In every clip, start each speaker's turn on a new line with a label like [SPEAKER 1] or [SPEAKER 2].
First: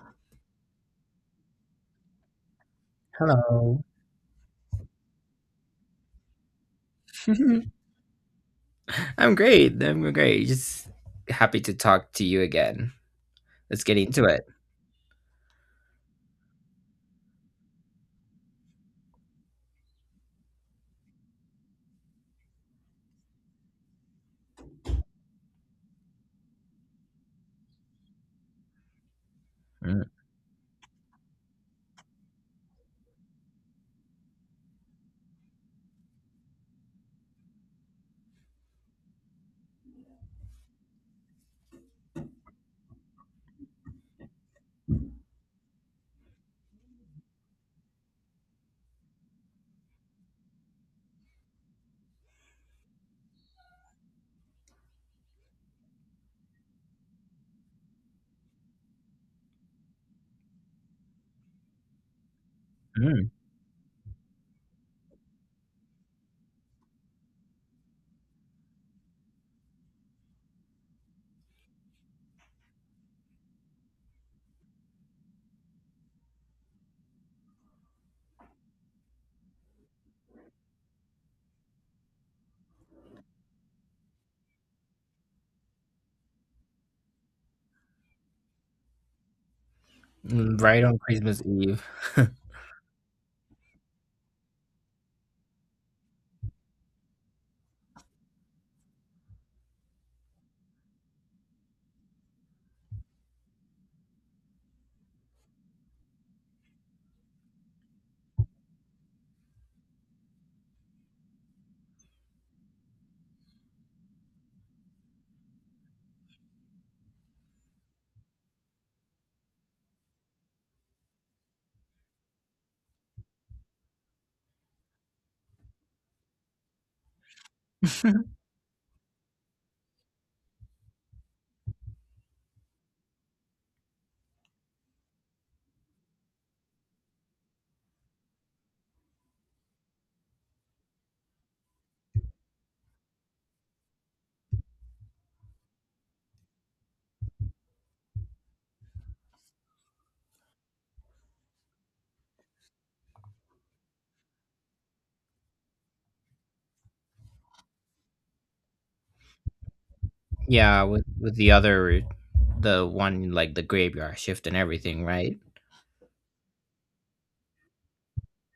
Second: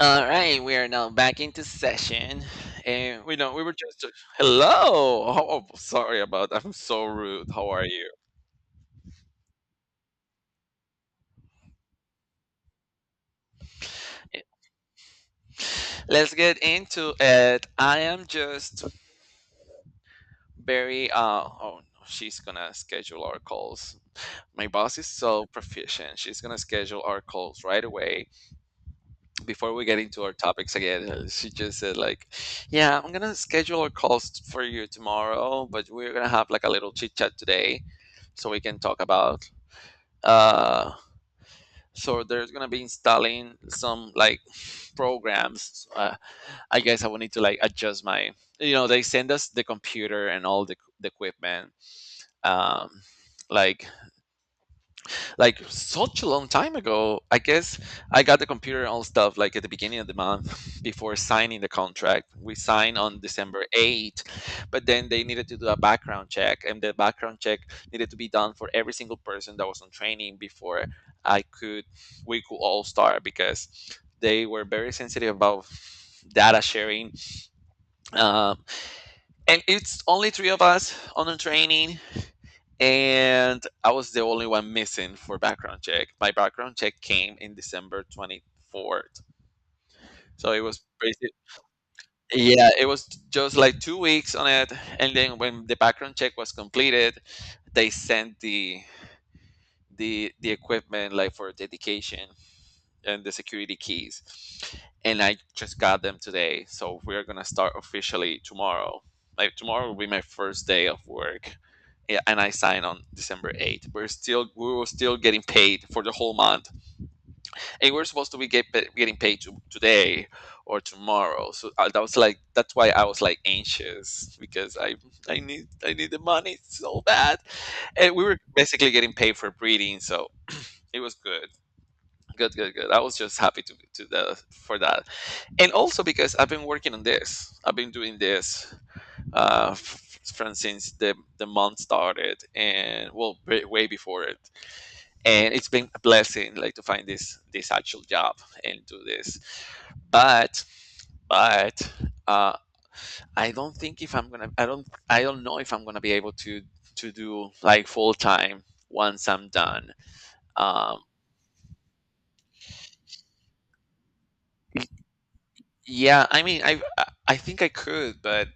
[SPEAKER 1] All right, we are now back into session, and we know we were
[SPEAKER 2] Hello.
[SPEAKER 1] just hello. Oh, oh, sorry about that. I'm so rude. How are you?
[SPEAKER 2] I'm great. I'm great. Just happy to talk to you again. Let's get into it.
[SPEAKER 1] Eh, let's get into it. I am just very oh no, she's gonna schedule our calls. My boss is so proficient. She's gonna schedule our calls right away before we get into our topics again. She just said like, "Yeah, I'm gonna schedule our calls for you tomorrow, but we're gonna have like a little chit chat today," so we can talk about uh, so there's gonna be installing some like programs, I guess I will need to like adjust my, you know, they send us the computer and all the equipment um, like like such a long time ago. I guess I got the computer and all stuff like at the beginning of the month before signing the contract. We signed on
[SPEAKER 2] Mhm.
[SPEAKER 1] December 8th, but then they needed to do a background check, and the background check needed to be done for every single person that was on training before I could we could all start because they were very sensitive about data sharing. Um, and it's only three of us on the training, and I was the only one missing for background check. My background check came in December 24th. So it
[SPEAKER 2] Mm,
[SPEAKER 1] was
[SPEAKER 2] right on
[SPEAKER 1] pretty.
[SPEAKER 2] Christmas Eve.
[SPEAKER 1] Yeah, it was just like 2 weeks on it, and then when the background check was completed, they sent the equipment like for dedication, and the security keys. And I just got them today. So we're going to start officially tomorrow. Like tomorrow will be my first day of work. Yeah, and I sign on December 8th. We were still getting paid for the whole month. And we're supposed to getting paid to, today or tomorrow. So that was like that's why I was like anxious because I need the money so bad. And we were basically getting paid for breeding, so it was good. Good, good, good. I was just happy for that, and also because I've been working on this. I've been doing this, from since the month started, and well, way, way before it. And it's been a blessing, like to find this actual job and do this. But but uh, I don't know if I'm gonna be able to do like full time once I'm done.
[SPEAKER 2] Yeah,
[SPEAKER 1] Um,
[SPEAKER 2] with the other route, the one like the graveyard shift and everything, right?
[SPEAKER 1] yeah, I mean, I think I could, but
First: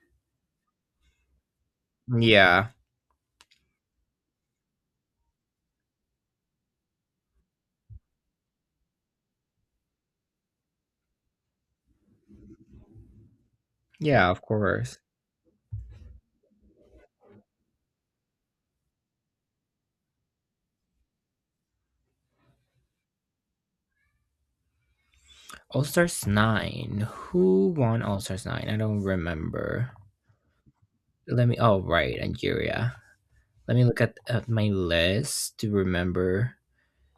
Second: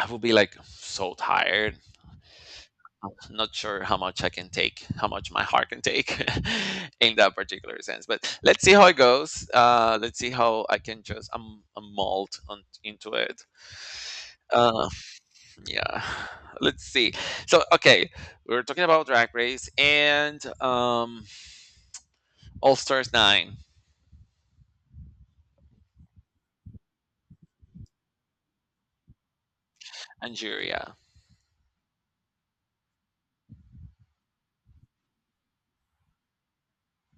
[SPEAKER 1] I would be like so tired.
[SPEAKER 2] Yeah.
[SPEAKER 1] I'm not sure how much I can take, how much my heart can take in that particular sense. But let's see how it goes. Let's see how I can just mold on, into it.
[SPEAKER 2] Yeah, of
[SPEAKER 1] Uh,
[SPEAKER 2] course.
[SPEAKER 1] yeah, let's see. So, okay, we were talking about Drag Race and All Stars 9,
[SPEAKER 2] All Stars 9. Who won All Stars 9? I don't remember.
[SPEAKER 1] Nigeria.
[SPEAKER 2] Let me Oh, right, Nigeria. Let me look at my list to remember.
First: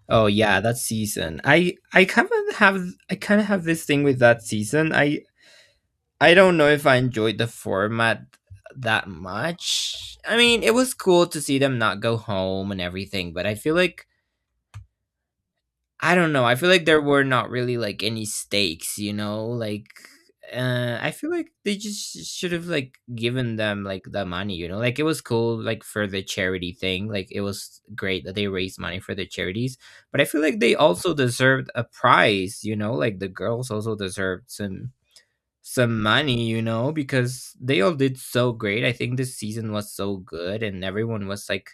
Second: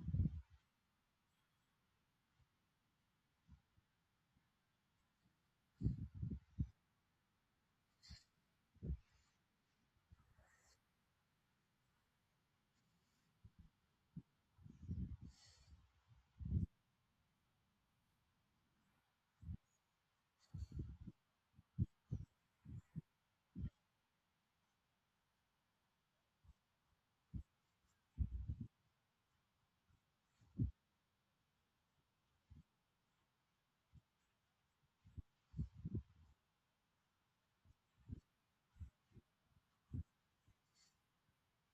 [SPEAKER 2] Oh yeah, that season. I kind of have this thing with that season. I don't know if I enjoyed the format that much. I mean, it was cool to see them not go home and everything, but I feel like, I don't know. I feel like there were not really like any stakes, you know? Like, I feel like they just should have like given them like the money, you know? Like, it was cool like for the charity thing. Like, it was great that they raised money for the charities, but I feel like they also deserved a prize, you know? Like the girls also deserved some money, you know, because they all did so great. I think this season was so good and everyone was like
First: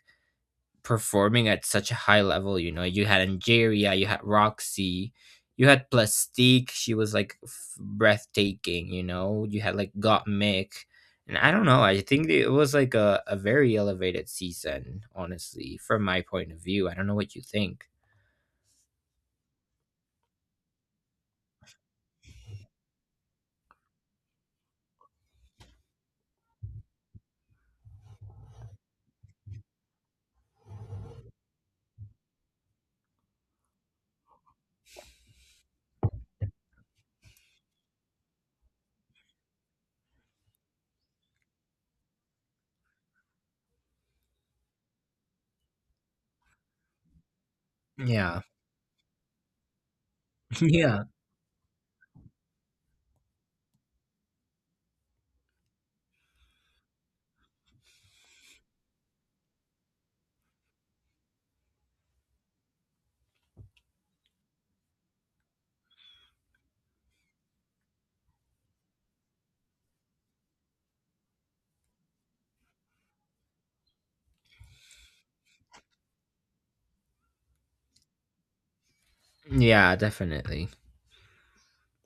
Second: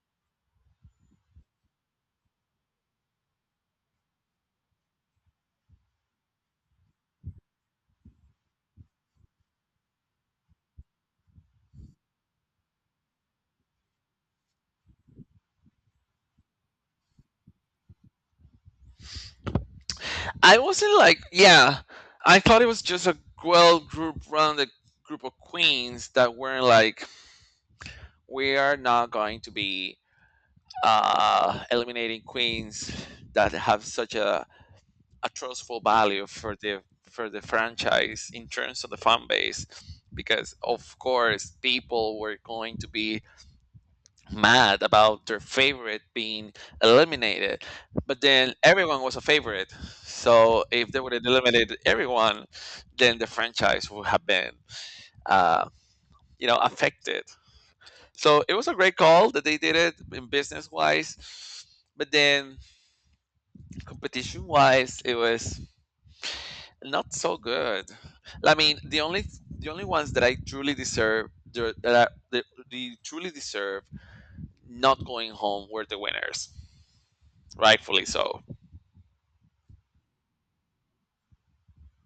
[SPEAKER 2] performing at such a high level. You know, you had Angeria, you had Roxy, you had Plastique. She was like breathtaking. You know, you had like Got Mick, and I don't know. I think it was like a very elevated season, honestly, from my point of view. I don't know what you think.
[SPEAKER 1] I wasn't like, yeah, I thought it was just a well group round, a group of queens that weren't like we are not going to be eliminating queens that have such a trustful value for the franchise in terms of the fan base, because of course people were going to be mad about their favorite being eliminated, but
[SPEAKER 2] Yeah.
[SPEAKER 1] then everyone was a favorite, so if they
[SPEAKER 2] Yeah,
[SPEAKER 1] would have eliminated everyone then the franchise would have been, uh, you know, affected. So it was a great call that they did it in business wise, but then competition wise, it was not so good. I mean, the only ones that I truly deserve the- that are, the truly deserve not going home were the winners, rightfully so.
[SPEAKER 2] yeah, definitely.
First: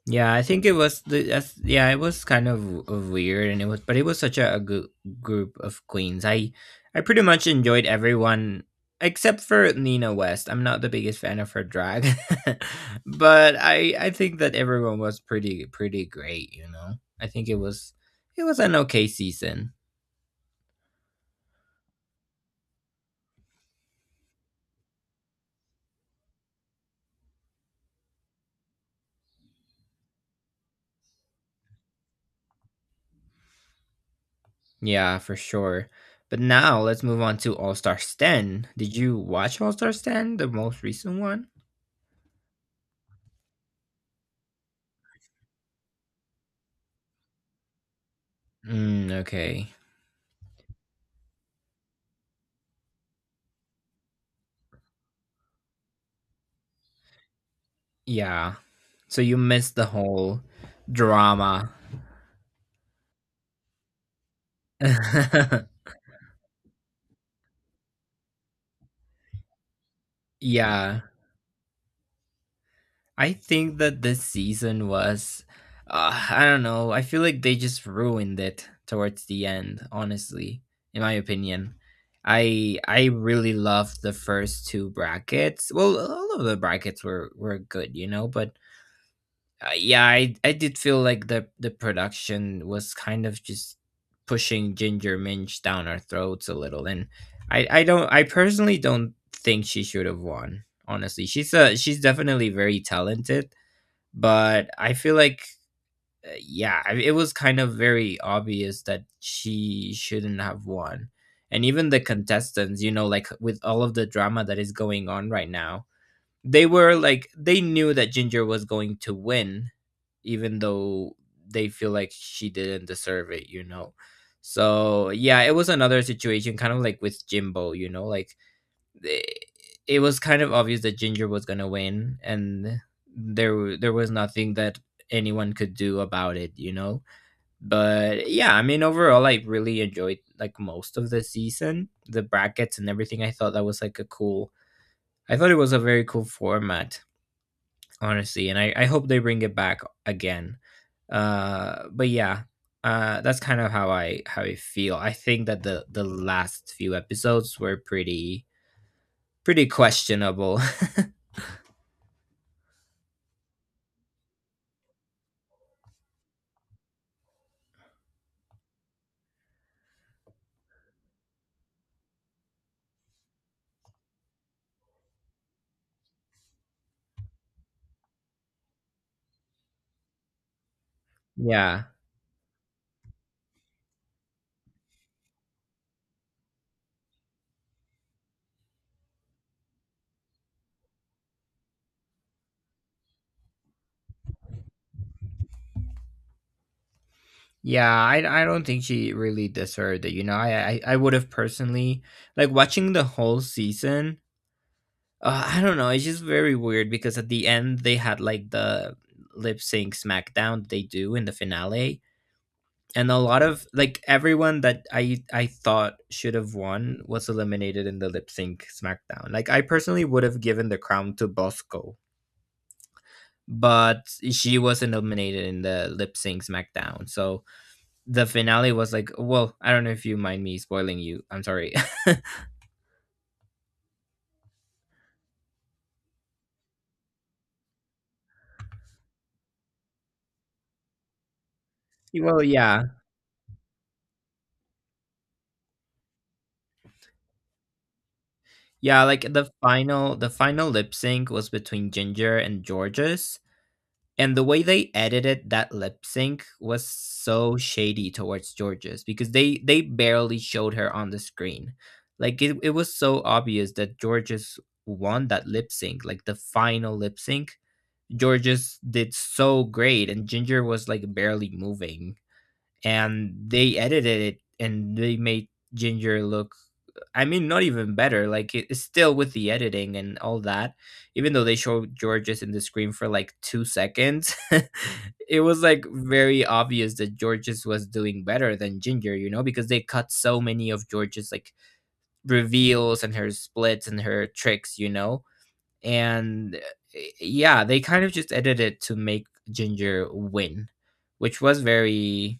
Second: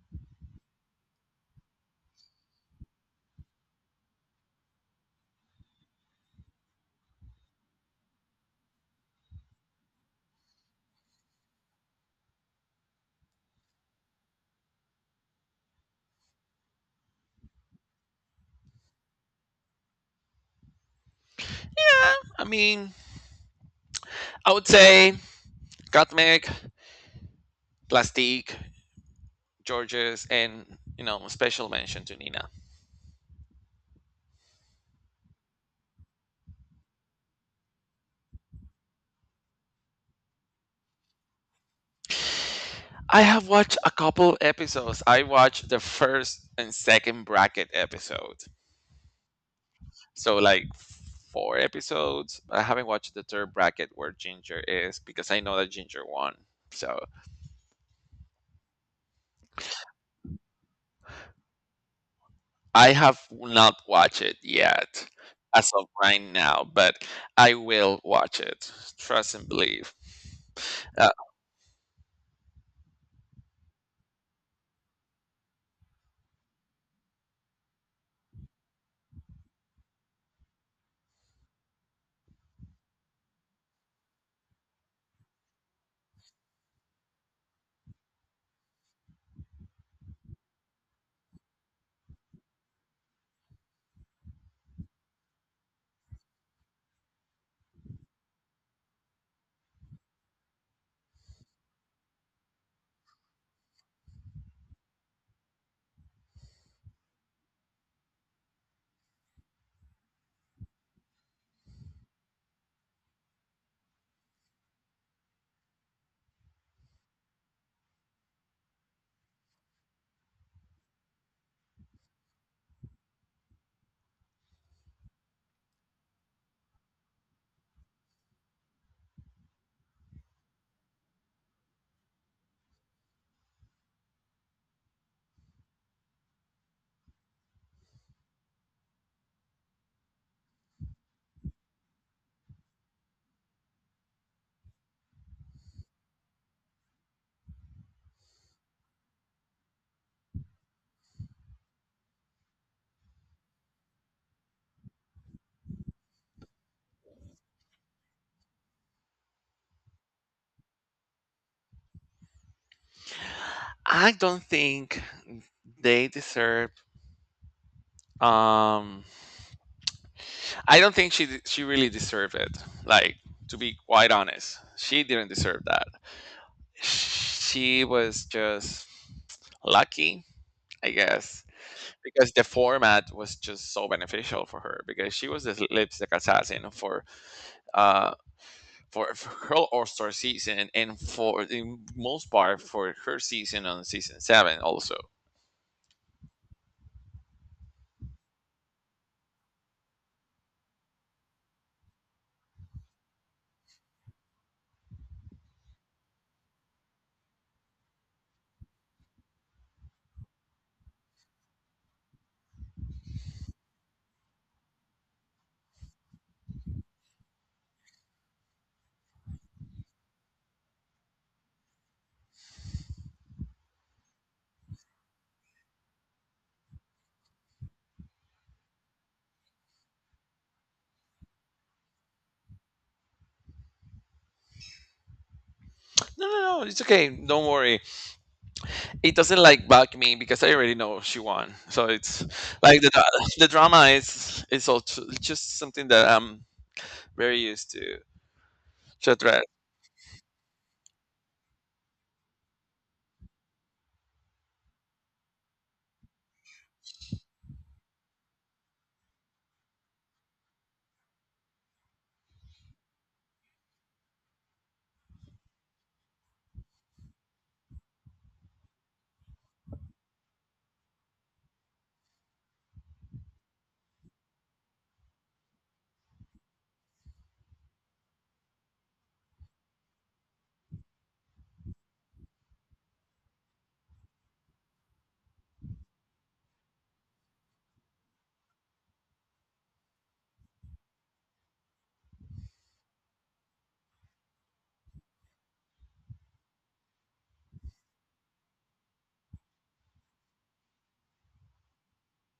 [SPEAKER 2] Yeah, I think it was the that's, yeah, it was kind of weird, and it was, but it was such a good group of queens. I pretty much enjoyed everyone except for Nina West. I'm not the biggest fan of her drag. But I think that everyone was pretty, pretty great, you know. I think it was an okay season.
[SPEAKER 1] Yeah, I mean, I would say Gottmik, Plastique, Georges, and you know, special mention to Nina.
[SPEAKER 2] Yeah, for sure. But now let's move on to All Star 10. Did you watch All Star 10, the most recent one?
[SPEAKER 1] I have watched a couple episodes. I watched the first and second bracket episode.
[SPEAKER 2] Mm, okay.
[SPEAKER 1] So like four episodes. I haven't watched the third bracket where Ginger is because I know that Ginger won. So
[SPEAKER 2] Yeah. So you missed the whole drama.
[SPEAKER 1] I have not watched it yet as of right now, but I will watch it. Trust and believe.
[SPEAKER 2] Yeah.
[SPEAKER 1] Uh,
[SPEAKER 2] I think that this season was, I don't know. I feel like they just ruined it towards the end, honestly, in my opinion. I really loved the first two brackets. Well, all of the brackets were good, you know, but, yeah, I did feel like the production was kind of just pushing Ginger Minch down our throats a little, and I personally don't think she should have won. Honestly, she's definitely very talented, but I feel like, yeah, it was kind of very obvious that she shouldn't have won, and even the contestants, you know, like with all of the drama that is going on right now, they were like they knew that Ginger was going to win even though they feel like she didn't deserve it, you know. So yeah, it was another situation, kind of like with Jimbo, you know, like it, it was kind of obvious that Ginger was gonna win, and there was nothing that anyone could do about it, you know. But yeah, I mean, overall, I really enjoyed like most of the season, the brackets and everything. I thought that was like a cool. I thought it was a very cool format, honestly, and I hope they bring it back again, but yeah, that's kind of how I feel. I think that the last few episodes were pretty, pretty questionable.
[SPEAKER 1] I don't think they deserve. Um, I don't think she really deserved it. Like to be quite honest, she didn't deserve that. She was just lucky, I guess,
[SPEAKER 2] Yeah,
[SPEAKER 1] because the format was just so beneficial for her. Because she was the lipstick assassin for uh for her All Star season and for the most part for her season on season 7 also.
[SPEAKER 2] yeah, I don't think she really deserved it, you know. I would have personally like watching the whole season. I don't know, it's just very weird because at the end they had like the lip sync smackdown they do in the finale, and a lot of like everyone that I thought should have won was eliminated in the lip sync SmackDown. Like, I personally would have given the crown to Bosco, but she was eliminated in the lip sync SmackDown. So the finale was like, well, I don't know if you mind me spoiling you. I'm sorry.
[SPEAKER 1] No, no, no, it's okay. Don't worry. It doesn't like bug me because I already know she won. So it's
[SPEAKER 2] Well,
[SPEAKER 1] like
[SPEAKER 2] yeah,
[SPEAKER 1] the drama is all just something that I'm very used to.
[SPEAKER 2] yeah.
[SPEAKER 1] To
[SPEAKER 2] Like
[SPEAKER 1] address.
[SPEAKER 2] the final lip sync was between Ginger and Georges. And the way they edited that lip sync was so shady towards Georges, because they barely showed her on the screen. Like, it was so obvious that Georges won that lip sync, like the final lip sync. Georges did so great and Ginger was like barely moving. And they edited it and they made Ginger look, I mean, not even better. Like, it's still with the editing and all that. Even though they show Georges in the screen for like 2 seconds, it was like very obvious that Georges was doing better than Ginger, you know, because they cut so many of Georges like reveals and her splits and her tricks, you know. And yeah, they kind of just edited to make Ginger win, which was very,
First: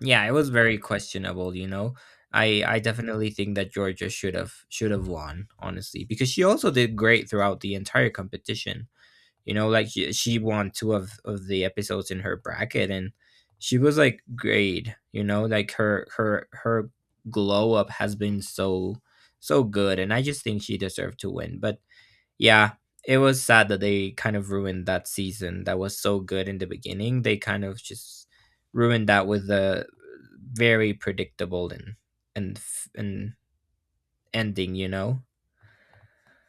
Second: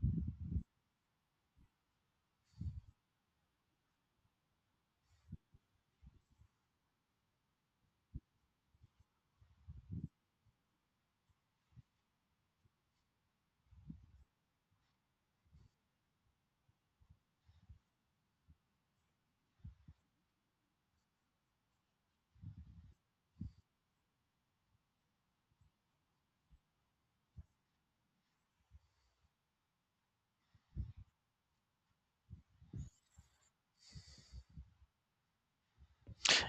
[SPEAKER 2] yeah, it was very questionable, you know. I definitely think that Georgia should have won, honestly, because she also did great throughout the entire competition. You know, like she won two of the episodes in her bracket, and she was like great, you know, like her glow up has been so, so good, and I just think she deserved to win. But yeah, it was sad that they kind of ruined that season that was so good in the beginning. They kind of just ruined that with a very predictable and ending, you know.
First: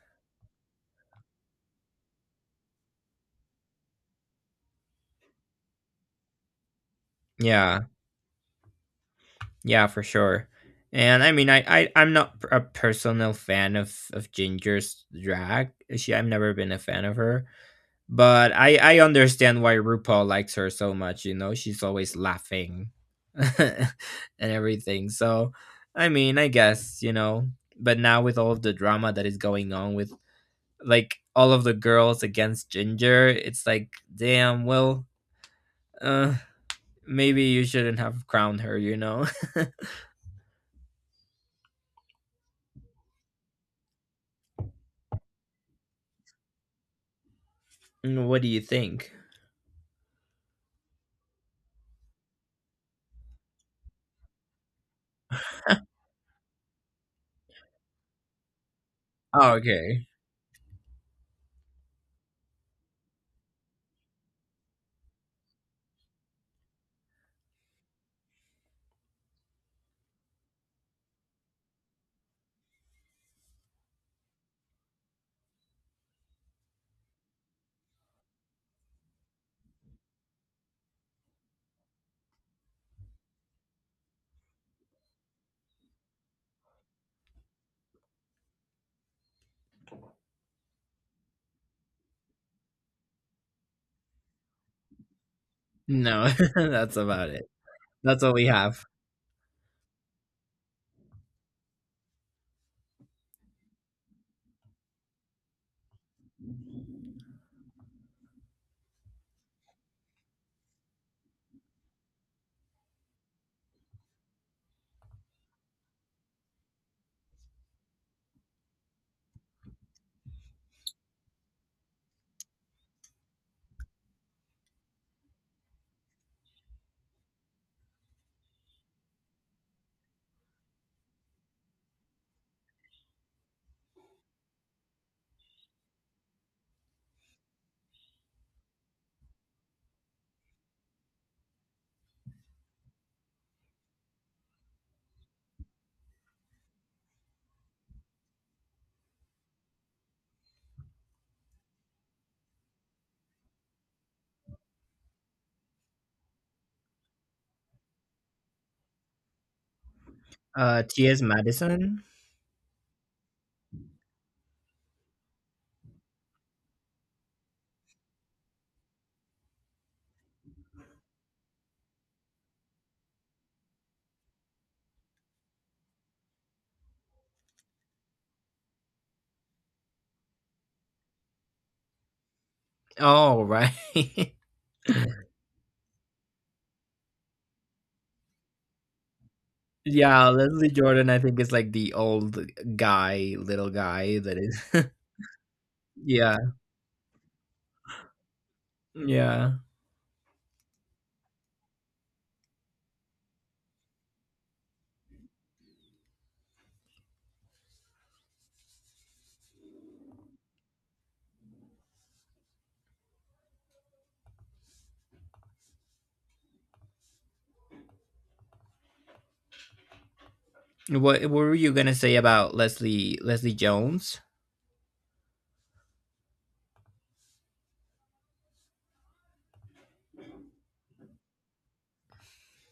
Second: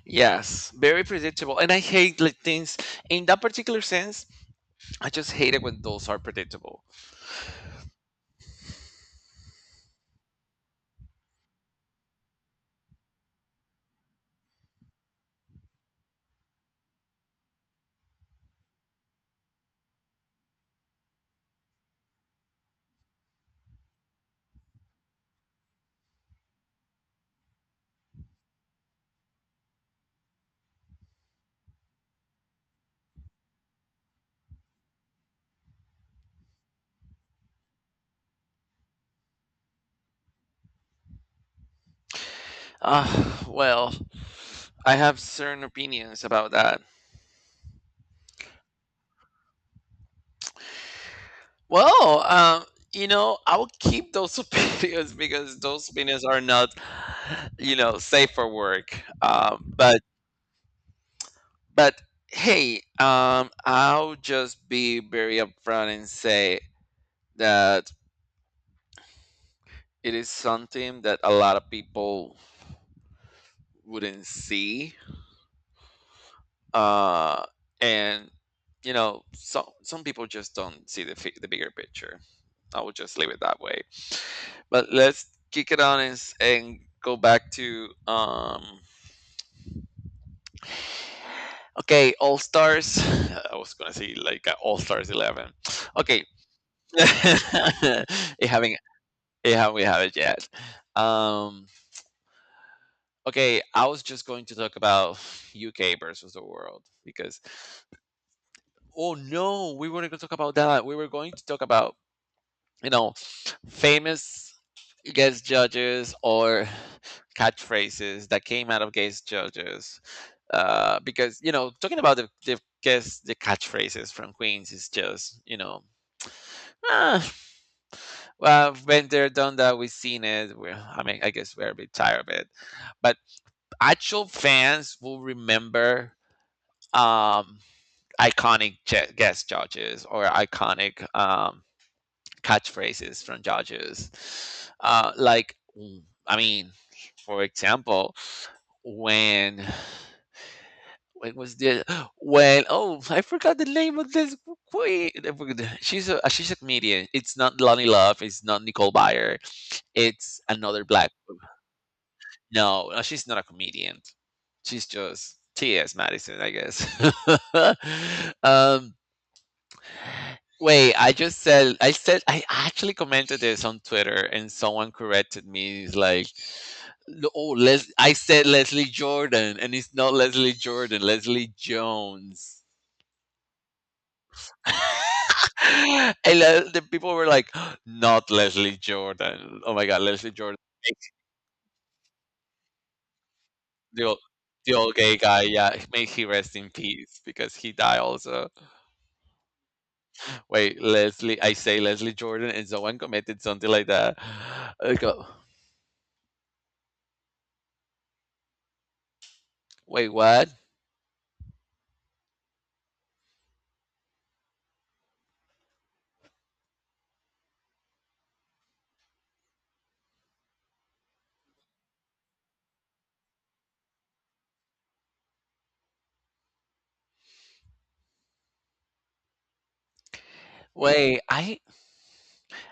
[SPEAKER 1] Yes, very predictable, and I hate like things in that particular sense. I just hate it when those are predictable.
[SPEAKER 2] Yeah, yeah, for sure. And I mean, I'm not a personal fan of Ginger's drag. She I've never been a fan of her, but I understand why RuPaul likes her so much, you know. She's always laughing and everything. So, I mean, I guess, you know, but now with all of the drama that is going on with like all of the girls against Ginger, it's like, damn, well, uh maybe you shouldn't have crowned her, you know.
[SPEAKER 1] Uh, well, I have certain opinions about that.
[SPEAKER 2] What do you think?
[SPEAKER 1] Well, you know, I will keep those opinions because those opinions are not, you know, safe for work.
[SPEAKER 2] Oh,
[SPEAKER 1] But
[SPEAKER 2] okay.
[SPEAKER 1] But hey, I'll just be very upfront and say that it is something that a lot of people wouldn't see. Uh, and you know, some people just don't see the the bigger picture. I will just leave it that way. But let's kick it on and, and go back to. Okay, All Stars. I was gonna say like All Stars 11. Okay.
[SPEAKER 2] No, that's about it. That's all we
[SPEAKER 1] it having.
[SPEAKER 2] have.
[SPEAKER 1] Yeah, we haven't yet. Um, okay, I was just going to talk about UK versus the world because, oh no, we weren't going to talk about that. We were going to talk about, you know, famous guest judges or catchphrases that came out of guest judges. Because, you know, talking about the guest, the catchphrases from Queens is just, you know, ah, well, I've been there, done that, we've seen it. I mean, I guess we're a bit tired of it. But actual fans will remember um, iconic guest judges or iconic catchphrases from judges. Like, mm, I mean, for example, when when was the when oh I forgot the name of this queen. I forgot. She's a comedian. It's not Lonnie Love. It's not Nicole Byer. It's another black.
[SPEAKER 2] T.S. Madison?
[SPEAKER 1] No, no, she's not a comedian. She's just T.S. Madison, I guess. um, wait, I said I actually commented this on Twitter, and someone corrected me. It's like, "No, oh, I said Leslie Jordan," and it's not Leslie Jordan, Leslie Jones.
[SPEAKER 2] Oh, right.
[SPEAKER 1] And the people were like, not Leslie Jordan. Oh my God,
[SPEAKER 2] Yeah,
[SPEAKER 1] Leslie Jordan,
[SPEAKER 2] Leslie Jordan, I think, is like the old guy, little
[SPEAKER 1] the old,
[SPEAKER 2] guy that is.
[SPEAKER 1] the old gay guy. Yeah, may he
[SPEAKER 2] Yeah,
[SPEAKER 1] rest in peace because he died also.
[SPEAKER 2] yeah.
[SPEAKER 1] Wait, Leslie, I say Leslie Jordan, and someone commented something like that. I go, wait, what?
[SPEAKER 2] What were you gonna say about Leslie Jones?
[SPEAKER 1] Wait, I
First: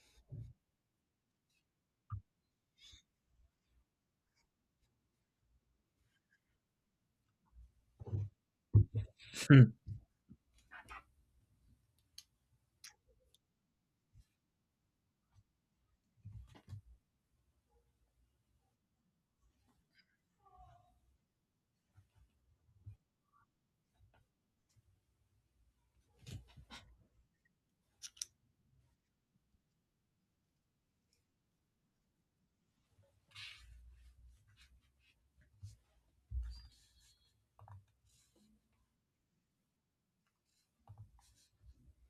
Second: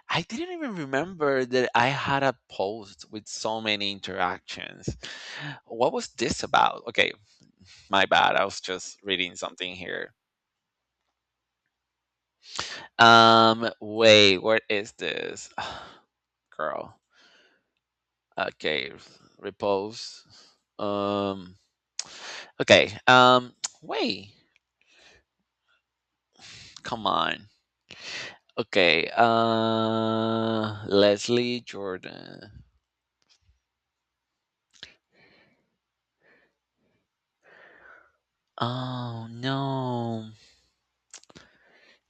[SPEAKER 1] didn't even remember that I had a post with so many interactions. What was this about? Okay, my bad. I was just reading
[SPEAKER 2] Hmm.
[SPEAKER 1] something here. Wait, what is this? Girl. Okay, repose. Um, okay. Wait. Come on. Okay, Leslie Jordan. Oh no.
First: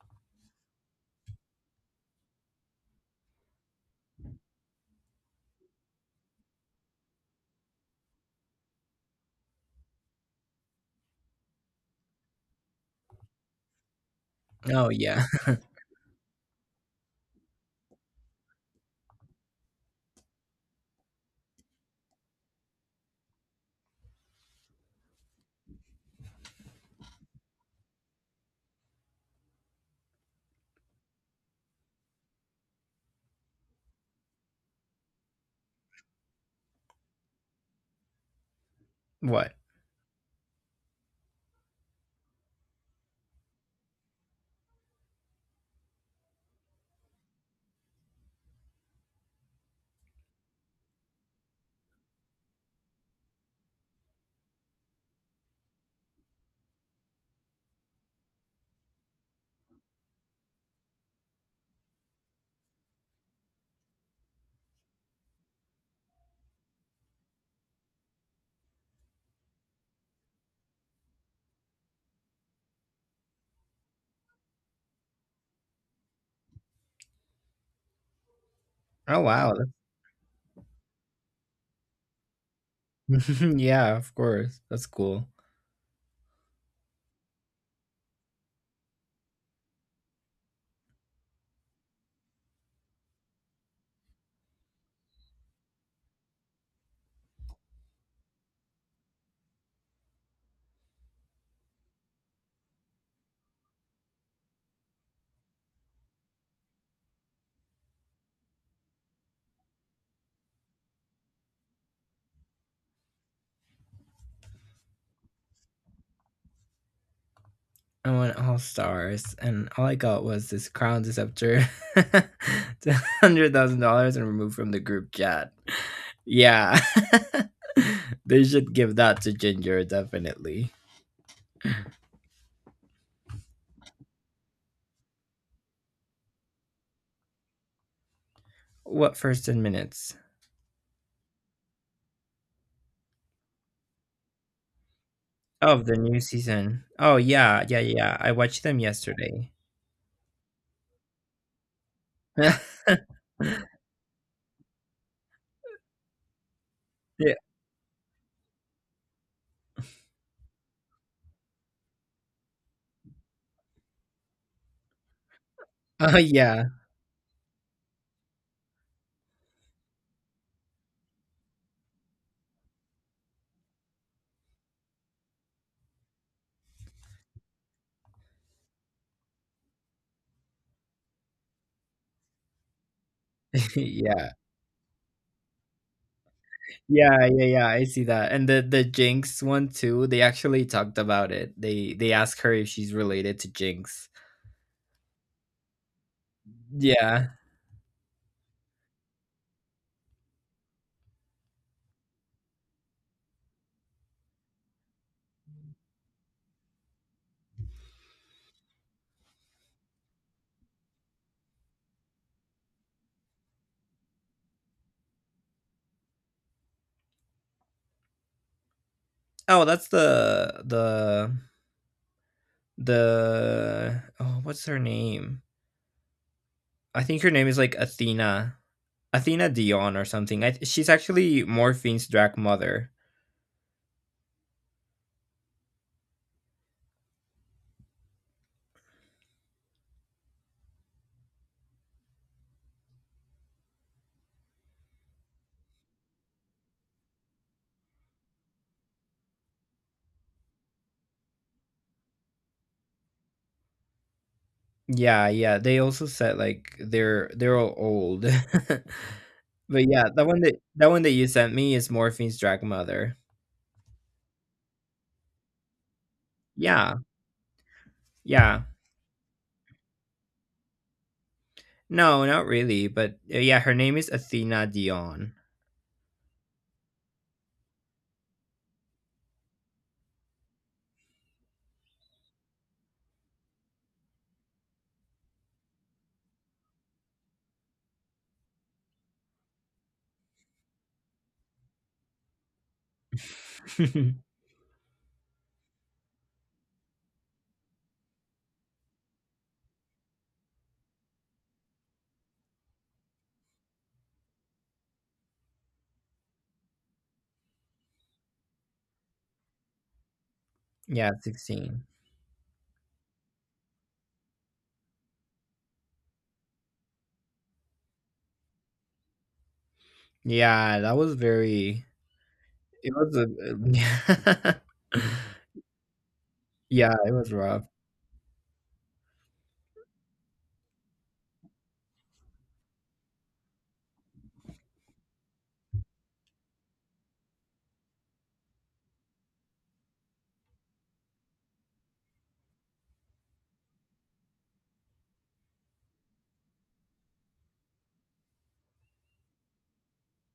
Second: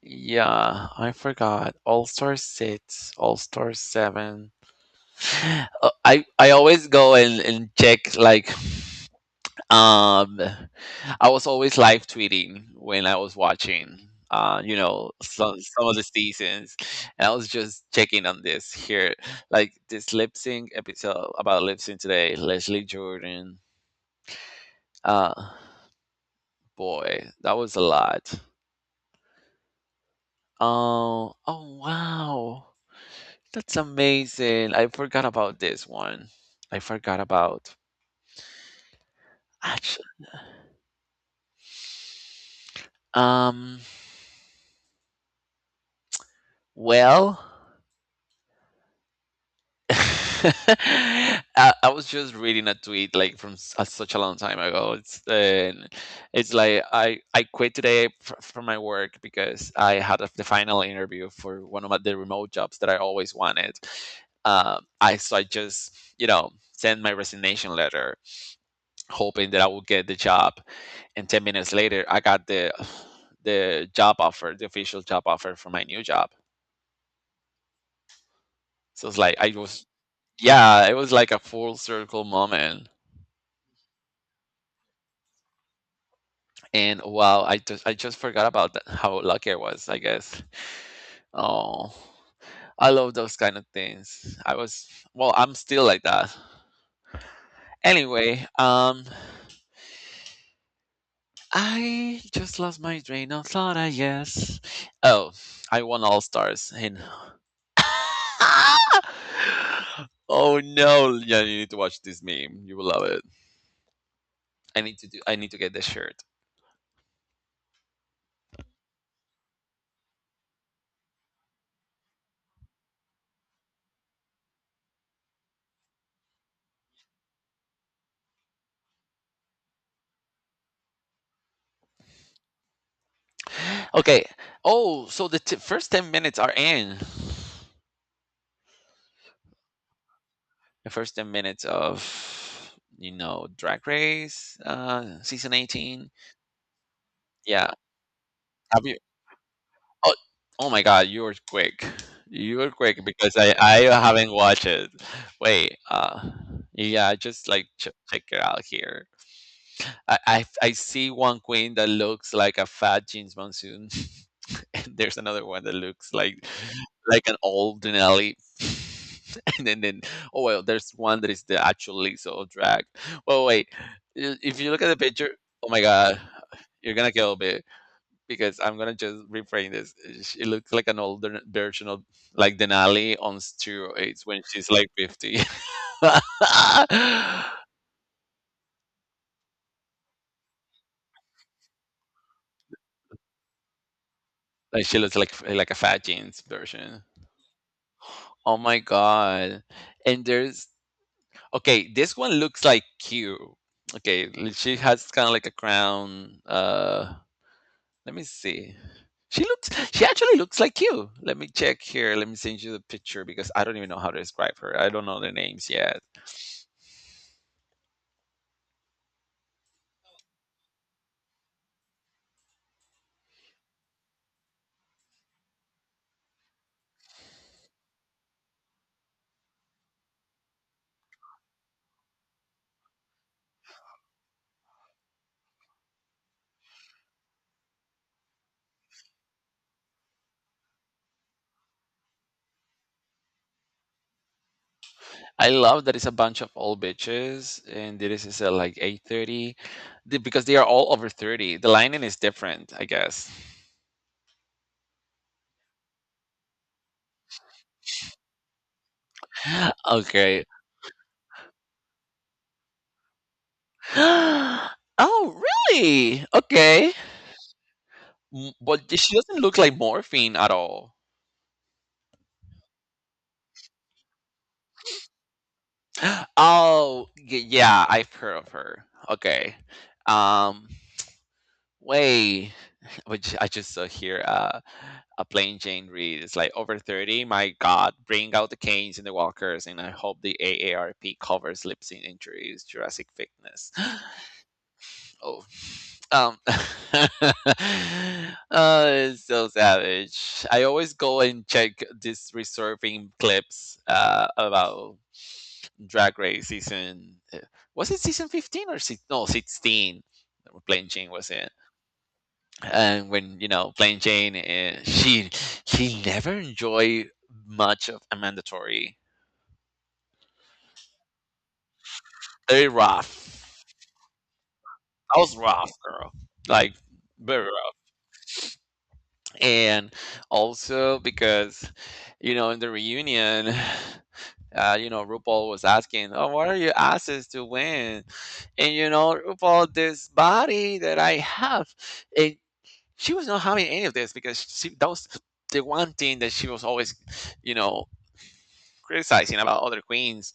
[SPEAKER 1] Yeah, I forgot. All Star 6, All Star 7. I always go and check like um I was always live tweeting when I was watching you
[SPEAKER 2] Oh
[SPEAKER 1] know
[SPEAKER 2] yeah.
[SPEAKER 1] some of the seasons, and I was just checking on this here, like this lip sync episode about lip sync today Leslie Jordan. uh Boy, that was a lot. Oh, oh wow. That's amazing. I forgot about this one. I forgot about
[SPEAKER 2] What?
[SPEAKER 1] actually. Um, well, I was just reading a tweet like from such a long time ago. It's and it's like I quit today from my work because I had a, the final interview for one of my, the remote jobs that I always wanted. I so I just you know send my resignation letter hoping that I would get the job. And 10 minutes later, I got the job offer, the official job offer for my new job. So it's
[SPEAKER 2] Oh,
[SPEAKER 1] like I
[SPEAKER 2] wow.
[SPEAKER 1] was, yeah, it was like a full circle moment.
[SPEAKER 2] Yeah, of course. That's cool.
[SPEAKER 1] And wow, I just forgot about that, how lucky I was, I guess. Oh, I love those kind of things. I was, well, I'm still like that. Anyway, I just lost my train of thought, I guess. Oh, I won All Stars in oh no, yeah, you need to watch this meme. You will love it. I need to do. I need to get this shirt.
[SPEAKER 2] I won All Stars, and all I got was this crown deceptor, $100,000, and removed from the group chat. Yeah, they should give that to Ginger definitely.
[SPEAKER 1] Okay. Oh, so the first 10 minutes are in.
[SPEAKER 2] What first 10 minutes?
[SPEAKER 1] The first 10 minutes of you know Drag Race, season
[SPEAKER 2] Of the
[SPEAKER 1] 18.
[SPEAKER 2] new season. Oh, yeah,
[SPEAKER 1] Yeah.
[SPEAKER 2] yeah, yeah. I watched them
[SPEAKER 1] Have you?
[SPEAKER 2] yesterday.
[SPEAKER 1] Oh, oh my God! You were quick. You were quick because I haven't watched it. Wait. Yeah.
[SPEAKER 2] Yeah.
[SPEAKER 1] Just like check it out here. I see one queen that looks like a fat jeans monsoon, and there's another one that looks
[SPEAKER 2] Oh,
[SPEAKER 1] like
[SPEAKER 2] yeah.
[SPEAKER 1] an old Denali. and then oh well, there's one that is the actual Lisa of drag. Well, wait, if you look at the picture, oh my god, you're gonna kill me because I'm gonna just reframe this. It looks like an older version of like Denali on steroids
[SPEAKER 2] Yeah.
[SPEAKER 1] when she's like 50.
[SPEAKER 2] Yeah, yeah, yeah. I see that. And the Jinx one too, they actually talked about it. They asked her if she's related to Jinx.
[SPEAKER 1] Like she looks like a fat jeans version.
[SPEAKER 2] Yeah.
[SPEAKER 1] Oh my god. And there's okay, this one looks like Q. Okay, she has kind of like a crown. Let me see. She actually looks like Q. Let me check here. Let me send you the picture because I don't even know how to describe her. I don't know the names yet.
[SPEAKER 2] Oh, that's the. Oh, what's her name? I think her name is like Athena. Athena Dion or something. She's actually Morphene's drag mother.
[SPEAKER 1] I love that it's a bunch of old bitches and this is at like 8:30, because they are all over 30. The lining is different, I guess.
[SPEAKER 2] Yeah, yeah. They also said like they're all old. But yeah, that one
[SPEAKER 1] Okay.
[SPEAKER 2] that you sent me is Morphe's drag mother.
[SPEAKER 1] Oh, really? Okay.
[SPEAKER 2] Yeah, yeah.
[SPEAKER 1] But she doesn't look like morphine at all.
[SPEAKER 2] No, not really, but, yeah, her name is Athena Dion.
[SPEAKER 1] Oh, yeah, I've heard of her. Okay. Um, wait. Which I just saw here. A plain Jane Reed It's like over 30. My God, bring out the canes and the walkers, and I hope the AARP covers lip sync injuries, Jurassic Fitness. Oh, um, uh, it's so savage. I always go and check these reserving clips about Drag Race season. Was it season 15 or six? No, 16. Plain Jane
[SPEAKER 2] Yeah,
[SPEAKER 1] was in,
[SPEAKER 2] 16.
[SPEAKER 1] and when you know Plain Jane, she never enjoyed much of a mandatory.
[SPEAKER 2] Yeah, that was very,
[SPEAKER 1] Very
[SPEAKER 2] it was
[SPEAKER 1] rough.
[SPEAKER 2] a
[SPEAKER 1] That was rough, girl. Like
[SPEAKER 2] Yeah, it was
[SPEAKER 1] very
[SPEAKER 2] rough.
[SPEAKER 1] rough. And also because you know in the reunion you know RuPaul was asking oh what are your asses to win, and you know RuPaul this body that I have, and she was not having any of this because she that was the one thing that she was always you know criticizing about other queens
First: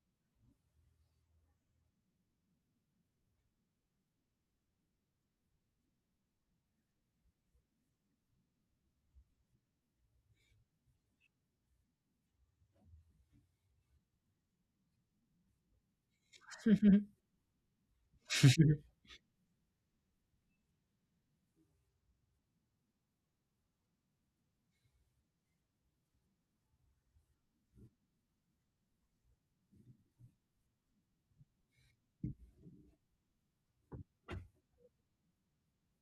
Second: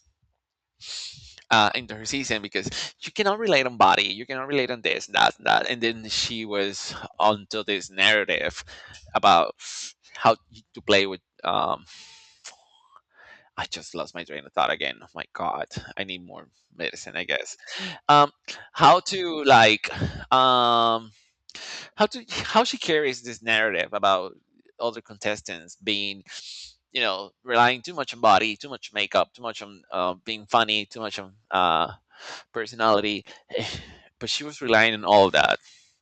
[SPEAKER 1] into her season because you cannot relate on body, you cannot relate on this, that, that, and then she was onto this narrative about how to play with. I just lost my train of thought again. Oh my god, I need more medicine, I guess. Um, how to like, um, how to how she carries this narrative about other contestants being you know relying too much on body, too much makeup, too much on being funny, too much on personality. But she was relying on all that,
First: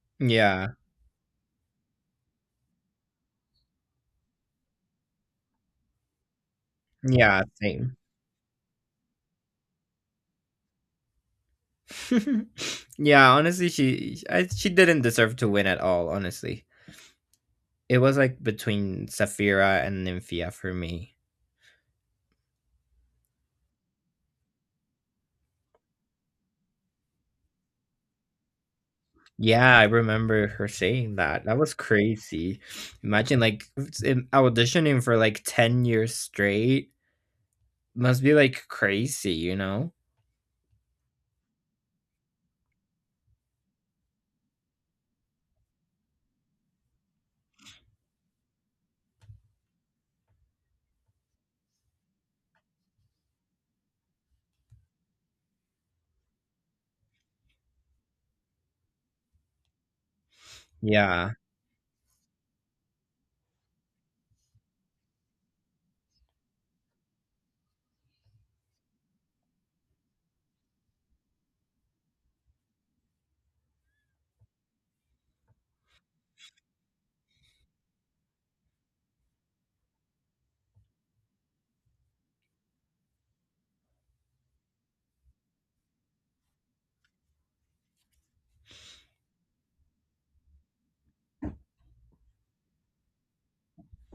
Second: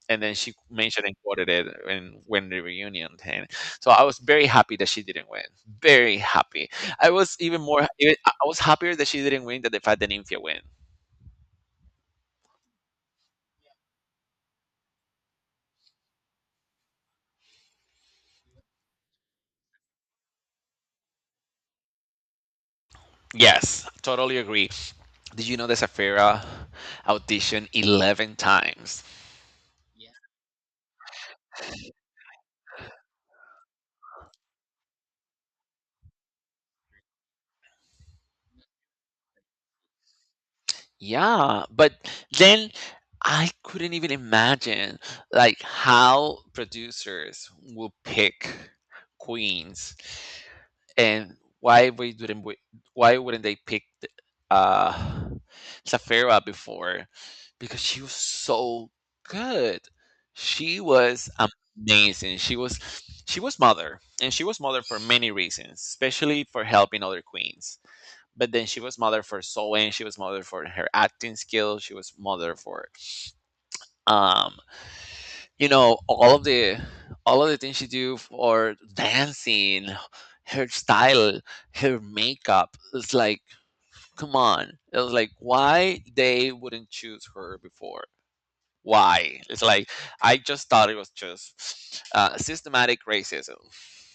[SPEAKER 1] and then she
[SPEAKER 2] Yeah.
[SPEAKER 1] mentioned and quoted it and when the reunion. And so I was very happy that she didn't win. Very happy. I was
[SPEAKER 2] Yeah,
[SPEAKER 1] even more
[SPEAKER 2] same.
[SPEAKER 1] I was happier that she didn't win than the fact that Nymphia win.
[SPEAKER 2] Yeah, honestly, she didn't deserve to win at all, honestly. It was, like, between Saphira and Nymphia for me.
[SPEAKER 1] Yes, totally agree. Did you know that Safira auditioned 11 times?
[SPEAKER 2] Yeah, I remember her saying that. That was crazy. Imagine, like, s in auditioning for, like, 10 years straight must be, like, crazy, you know?
[SPEAKER 1] Yeah, but then I couldn't even imagine like how producers will pick queens, and why we didn't we, why wouldn't they pick uh Safira before, because she was so good. She was
[SPEAKER 2] Yeah.
[SPEAKER 1] amazing. She was mother, and she was mother for many reasons, especially for helping other queens. But then she was mother for sewing, she was mother for her acting skills, she was mother for um you know all of the things she do, for dancing, her style, her makeup. It's like come on, it was like why they wouldn't choose her before. Why, it's like I just thought it was just systematic racism,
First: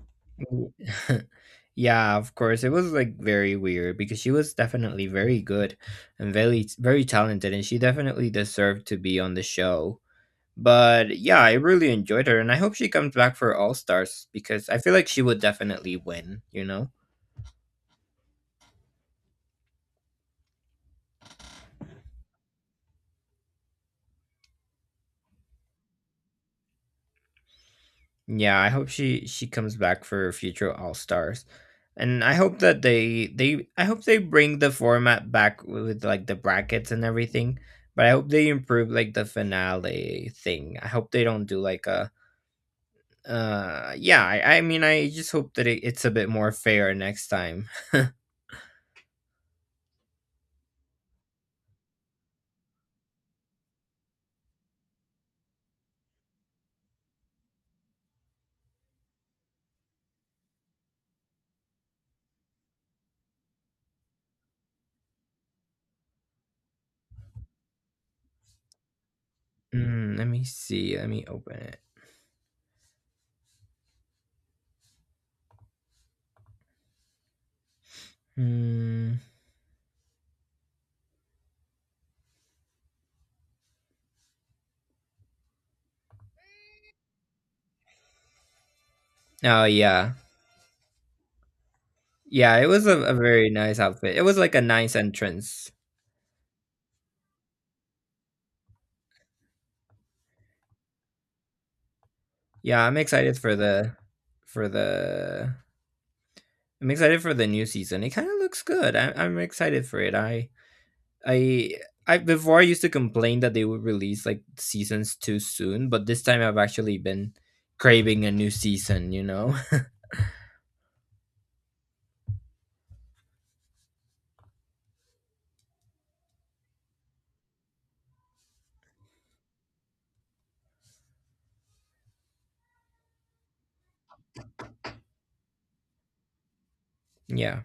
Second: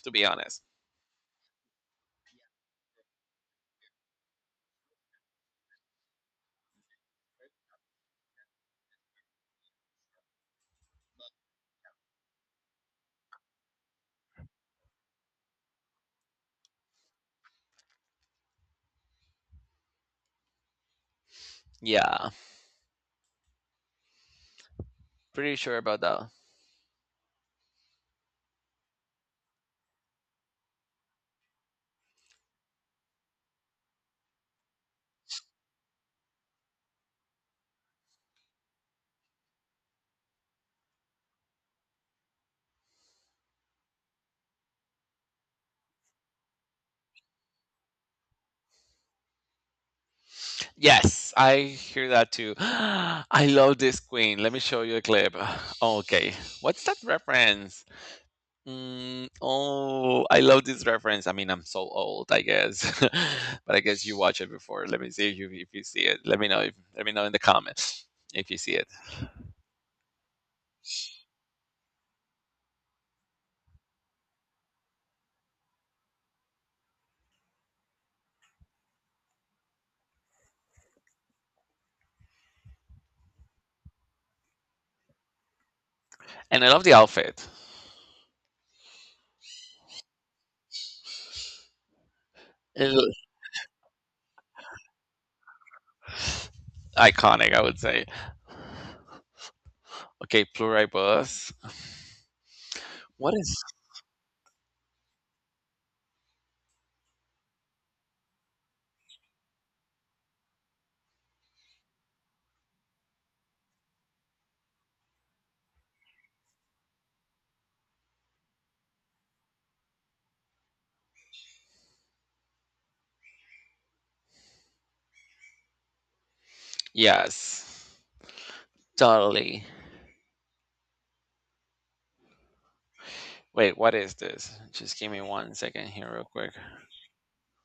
[SPEAKER 1] to be honest.
[SPEAKER 2] W Yeah, of course, it was, like, very weird because she was definitely very good and very, very talented, and she definitely deserved to be on the show. But yeah, I really enjoyed her, and I hope she comes back for All Stars because I feel like she would definitely win. You know?
[SPEAKER 1] Yeah, pretty sure about that.
[SPEAKER 2] Yeah, I hope she comes back for future All Stars, and I hope that they I hope they bring the format back with like the brackets and everything. But I hope they improve like the finale thing. I hope they don't do like a yeah. I mean, I just hope that it's a bit more fair next time.
[SPEAKER 1] Yes, I hear that too. I love this queen. Let me show you a clip. Okay, what's that reference? Mm, oh, I love this reference. I mean, I'm so old, I guess, but I guess you watched it before. Let me see if you see it. Let me know. If, let me know in the comments if you see it.
[SPEAKER 2] Mm, let me see. Let me open it. Mm.
[SPEAKER 1] And I love the outfit.
[SPEAKER 2] Oh yeah. Yeah, it was
[SPEAKER 1] It-
[SPEAKER 2] a
[SPEAKER 1] looks
[SPEAKER 2] very nice outfit. It was like a nice entrance.
[SPEAKER 1] Iconic, I would say. Okay, pluribus.
[SPEAKER 2] Yeah, I'm
[SPEAKER 1] What
[SPEAKER 2] excited
[SPEAKER 1] is?
[SPEAKER 2] for the I'm excited for the new season. It kind of looks good. I'm excited for it. I I before I used to complain that they would release like seasons too soon, but this time I've actually been craving a new season. You know.
[SPEAKER 1] Yes, totally. Wait, what is this? Just give me 1 second here, real quick.
[SPEAKER 2] Yeah.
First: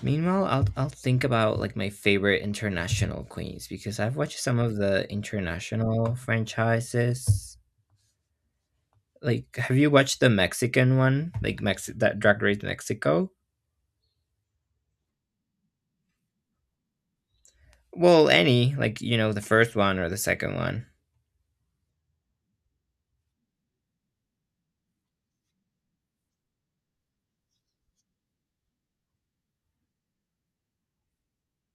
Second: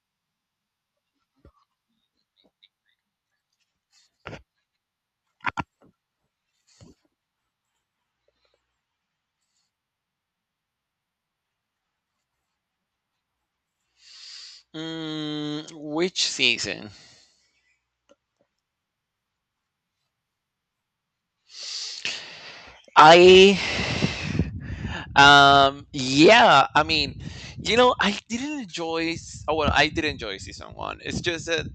[SPEAKER 2] Meanwhile, I'll think about like my favorite international queens because I've watched some of the international franchises. Like, have you watched the Mexican one? Like, Mex that Drag Race Mexico?
[SPEAKER 1] Mm, which season?
[SPEAKER 2] Well, any, like, you know, the first one or the second one.
[SPEAKER 1] I. Yeah. I mean, you know, I didn't enjoy. S- Oh well, I did enjoy season one. It's just that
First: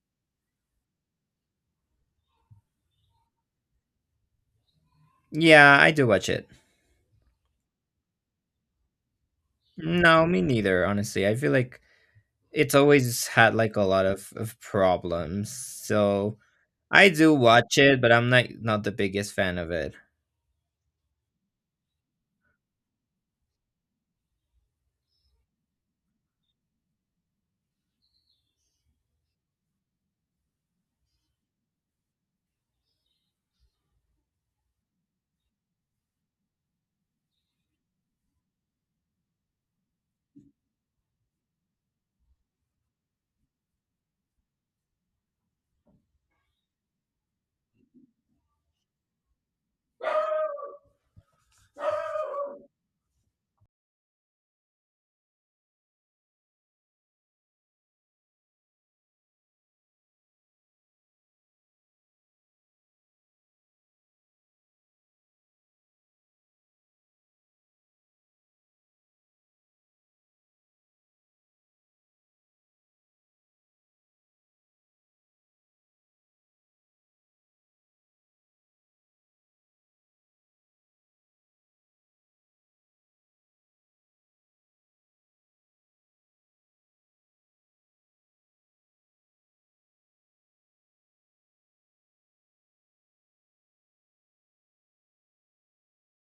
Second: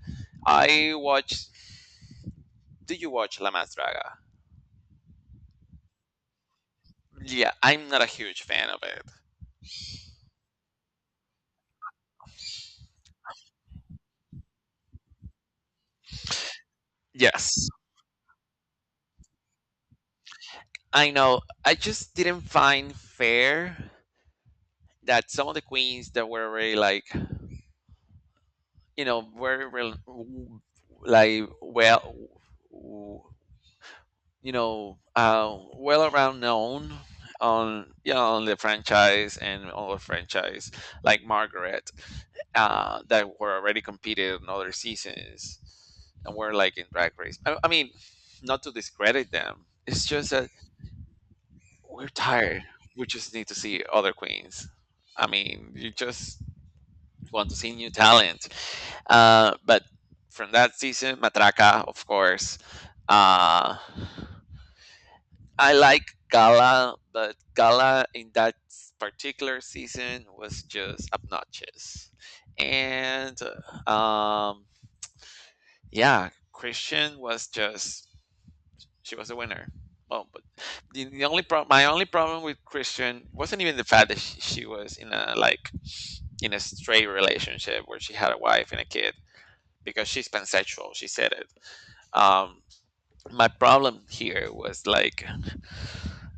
[SPEAKER 1] I watched. Did you watch La Mas Draga?
[SPEAKER 2] Yeah, I do watch it.
[SPEAKER 1] Yeah, I'm not a huge fan of it.
[SPEAKER 2] No, me neither, honestly. I feel like it's always had like a lot of problems. So I do
[SPEAKER 1] Yes,
[SPEAKER 2] watch it, but I'm not the biggest fan of it.
[SPEAKER 1] I know. I just didn't find fair that some of the queens that were very like you know very well w- you know well around known on you know, on the franchise like Margaret, that were already competed in other seasons and were like in Drag Race. I mean, not to discredit them. It's just that we're tired. We just need to see other queens. I mean, you just want to see new talent. But from that season, Matraca, of course. Uh, I like Gala, but Gala in that particular season was just obnoxious. And uh, um, yeah, Christian was just, she was a winner. Oh, but the only problem, my only problem with Christian wasn't even the fact that she was in a like in a straight relationship where she had a wife and a kid, because she's pansexual. She said it. Um, my problem here was like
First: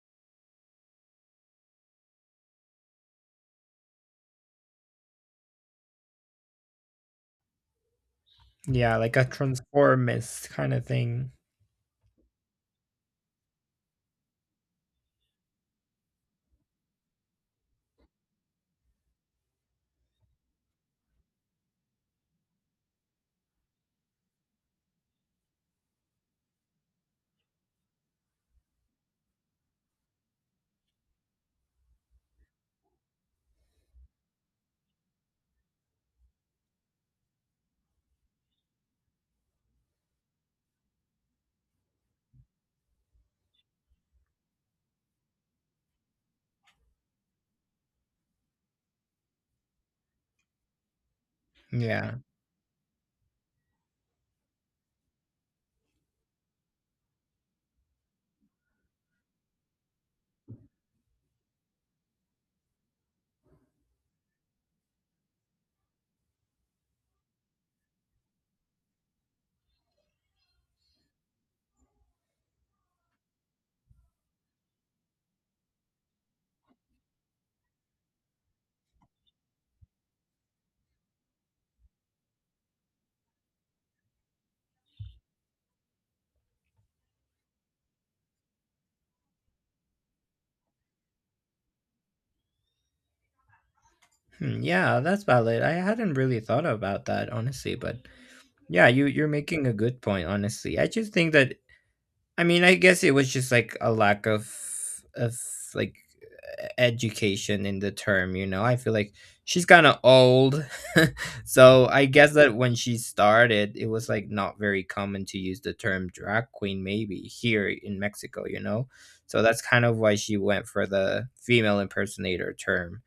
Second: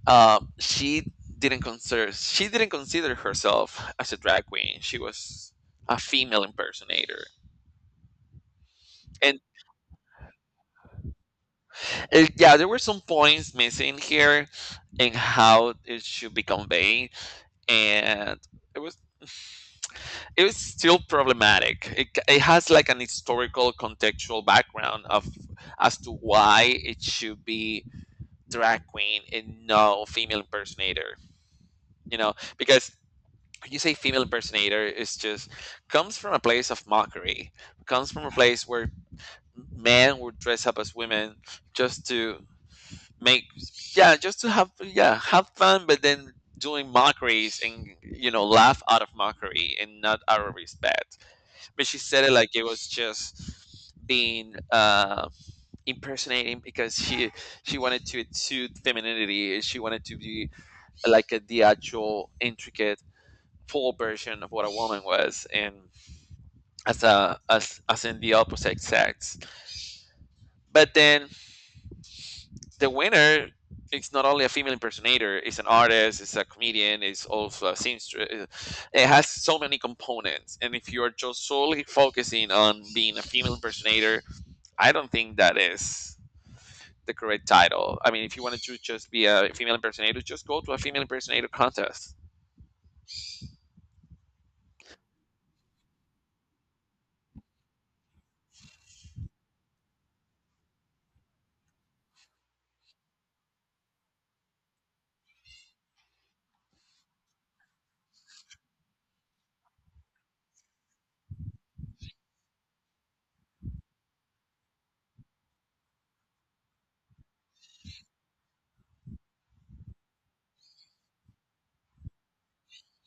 [SPEAKER 1] uh, she she didn't consider herself as a drag queen. She was a female impersonator,
[SPEAKER 2] Yeah, like a
[SPEAKER 1] and
[SPEAKER 2] transformist kind of thing.
[SPEAKER 1] yeah, there were some points missing here in how it should be conveyed, and it was it was still problematic. It has like an historical contextual background of as to why it should be drag queen and no female impersonator. You know, because when you say female impersonator is just comes from a place of mockery, comes from a place where men would dress up as women just to make yeah just to have yeah, have fun, but then doing mockeries and you know laugh out of mockery and not out of respect. But she
[SPEAKER 2] Yeah.
[SPEAKER 1] said it like it was just being impersonating because she wanted to exude femininity, she wanted to be like a the actual intricate full version of what a woman was, and as a as as in the opposite sex. But then the winner is not only a female impersonator; it's an artist, it's a comedian, it's also a seamstress. It has so many components, and if you are just solely focusing on being a female impersonator, I don't think that is the correct title. I mean, if you wanted to just be a female impersonator, just go to a female impersonator contest.
[SPEAKER 2] Hmm, yeah, that's valid. I hadn't really thought about that, honestly, but yeah, you're making a good point, honestly. I just think that I mean, I guess it was just like a lack of like e education in the term, you know? I feel like she's kinda old. So, I guess that when she started, it was, like, not very common to use the term drag queen maybe here in Mexico, you know? So, that's kind of why she went for the female impersonator term.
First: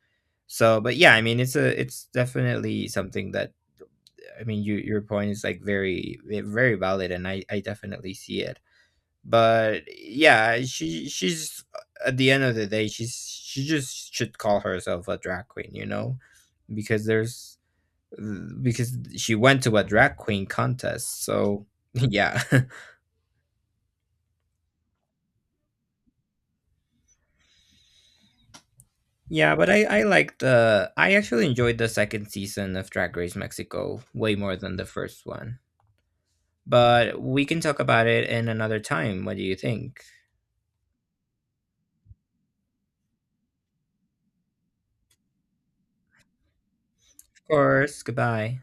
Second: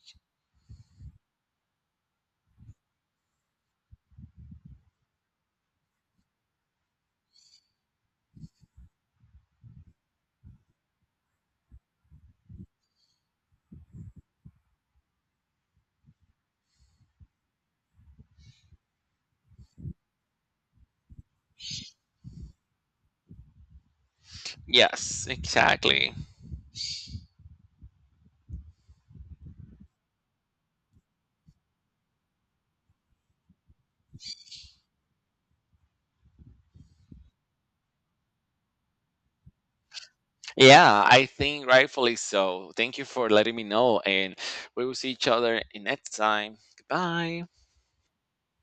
[SPEAKER 2] So, but yeah, I mean, it's definitely something that I mean, your point is, like, very, very valid, and I definitely see it. But yeah, she's, at the end of the day, she just should call herself a drag queen, you know, because there's because she went to a drag queen contest, so. Yeah.
[SPEAKER 1] Yes, exactly.
[SPEAKER 2] Yeah. But I actually enjoyed the second season of Drag Race Mexico way more than the first one. But we can talk about it in another time. What do you think?
[SPEAKER 1] Yeah, I think rightfully so. Thank you for letting me know, and we will see each other in next time. Goodbye.
[SPEAKER 2] Of course. Goodbye.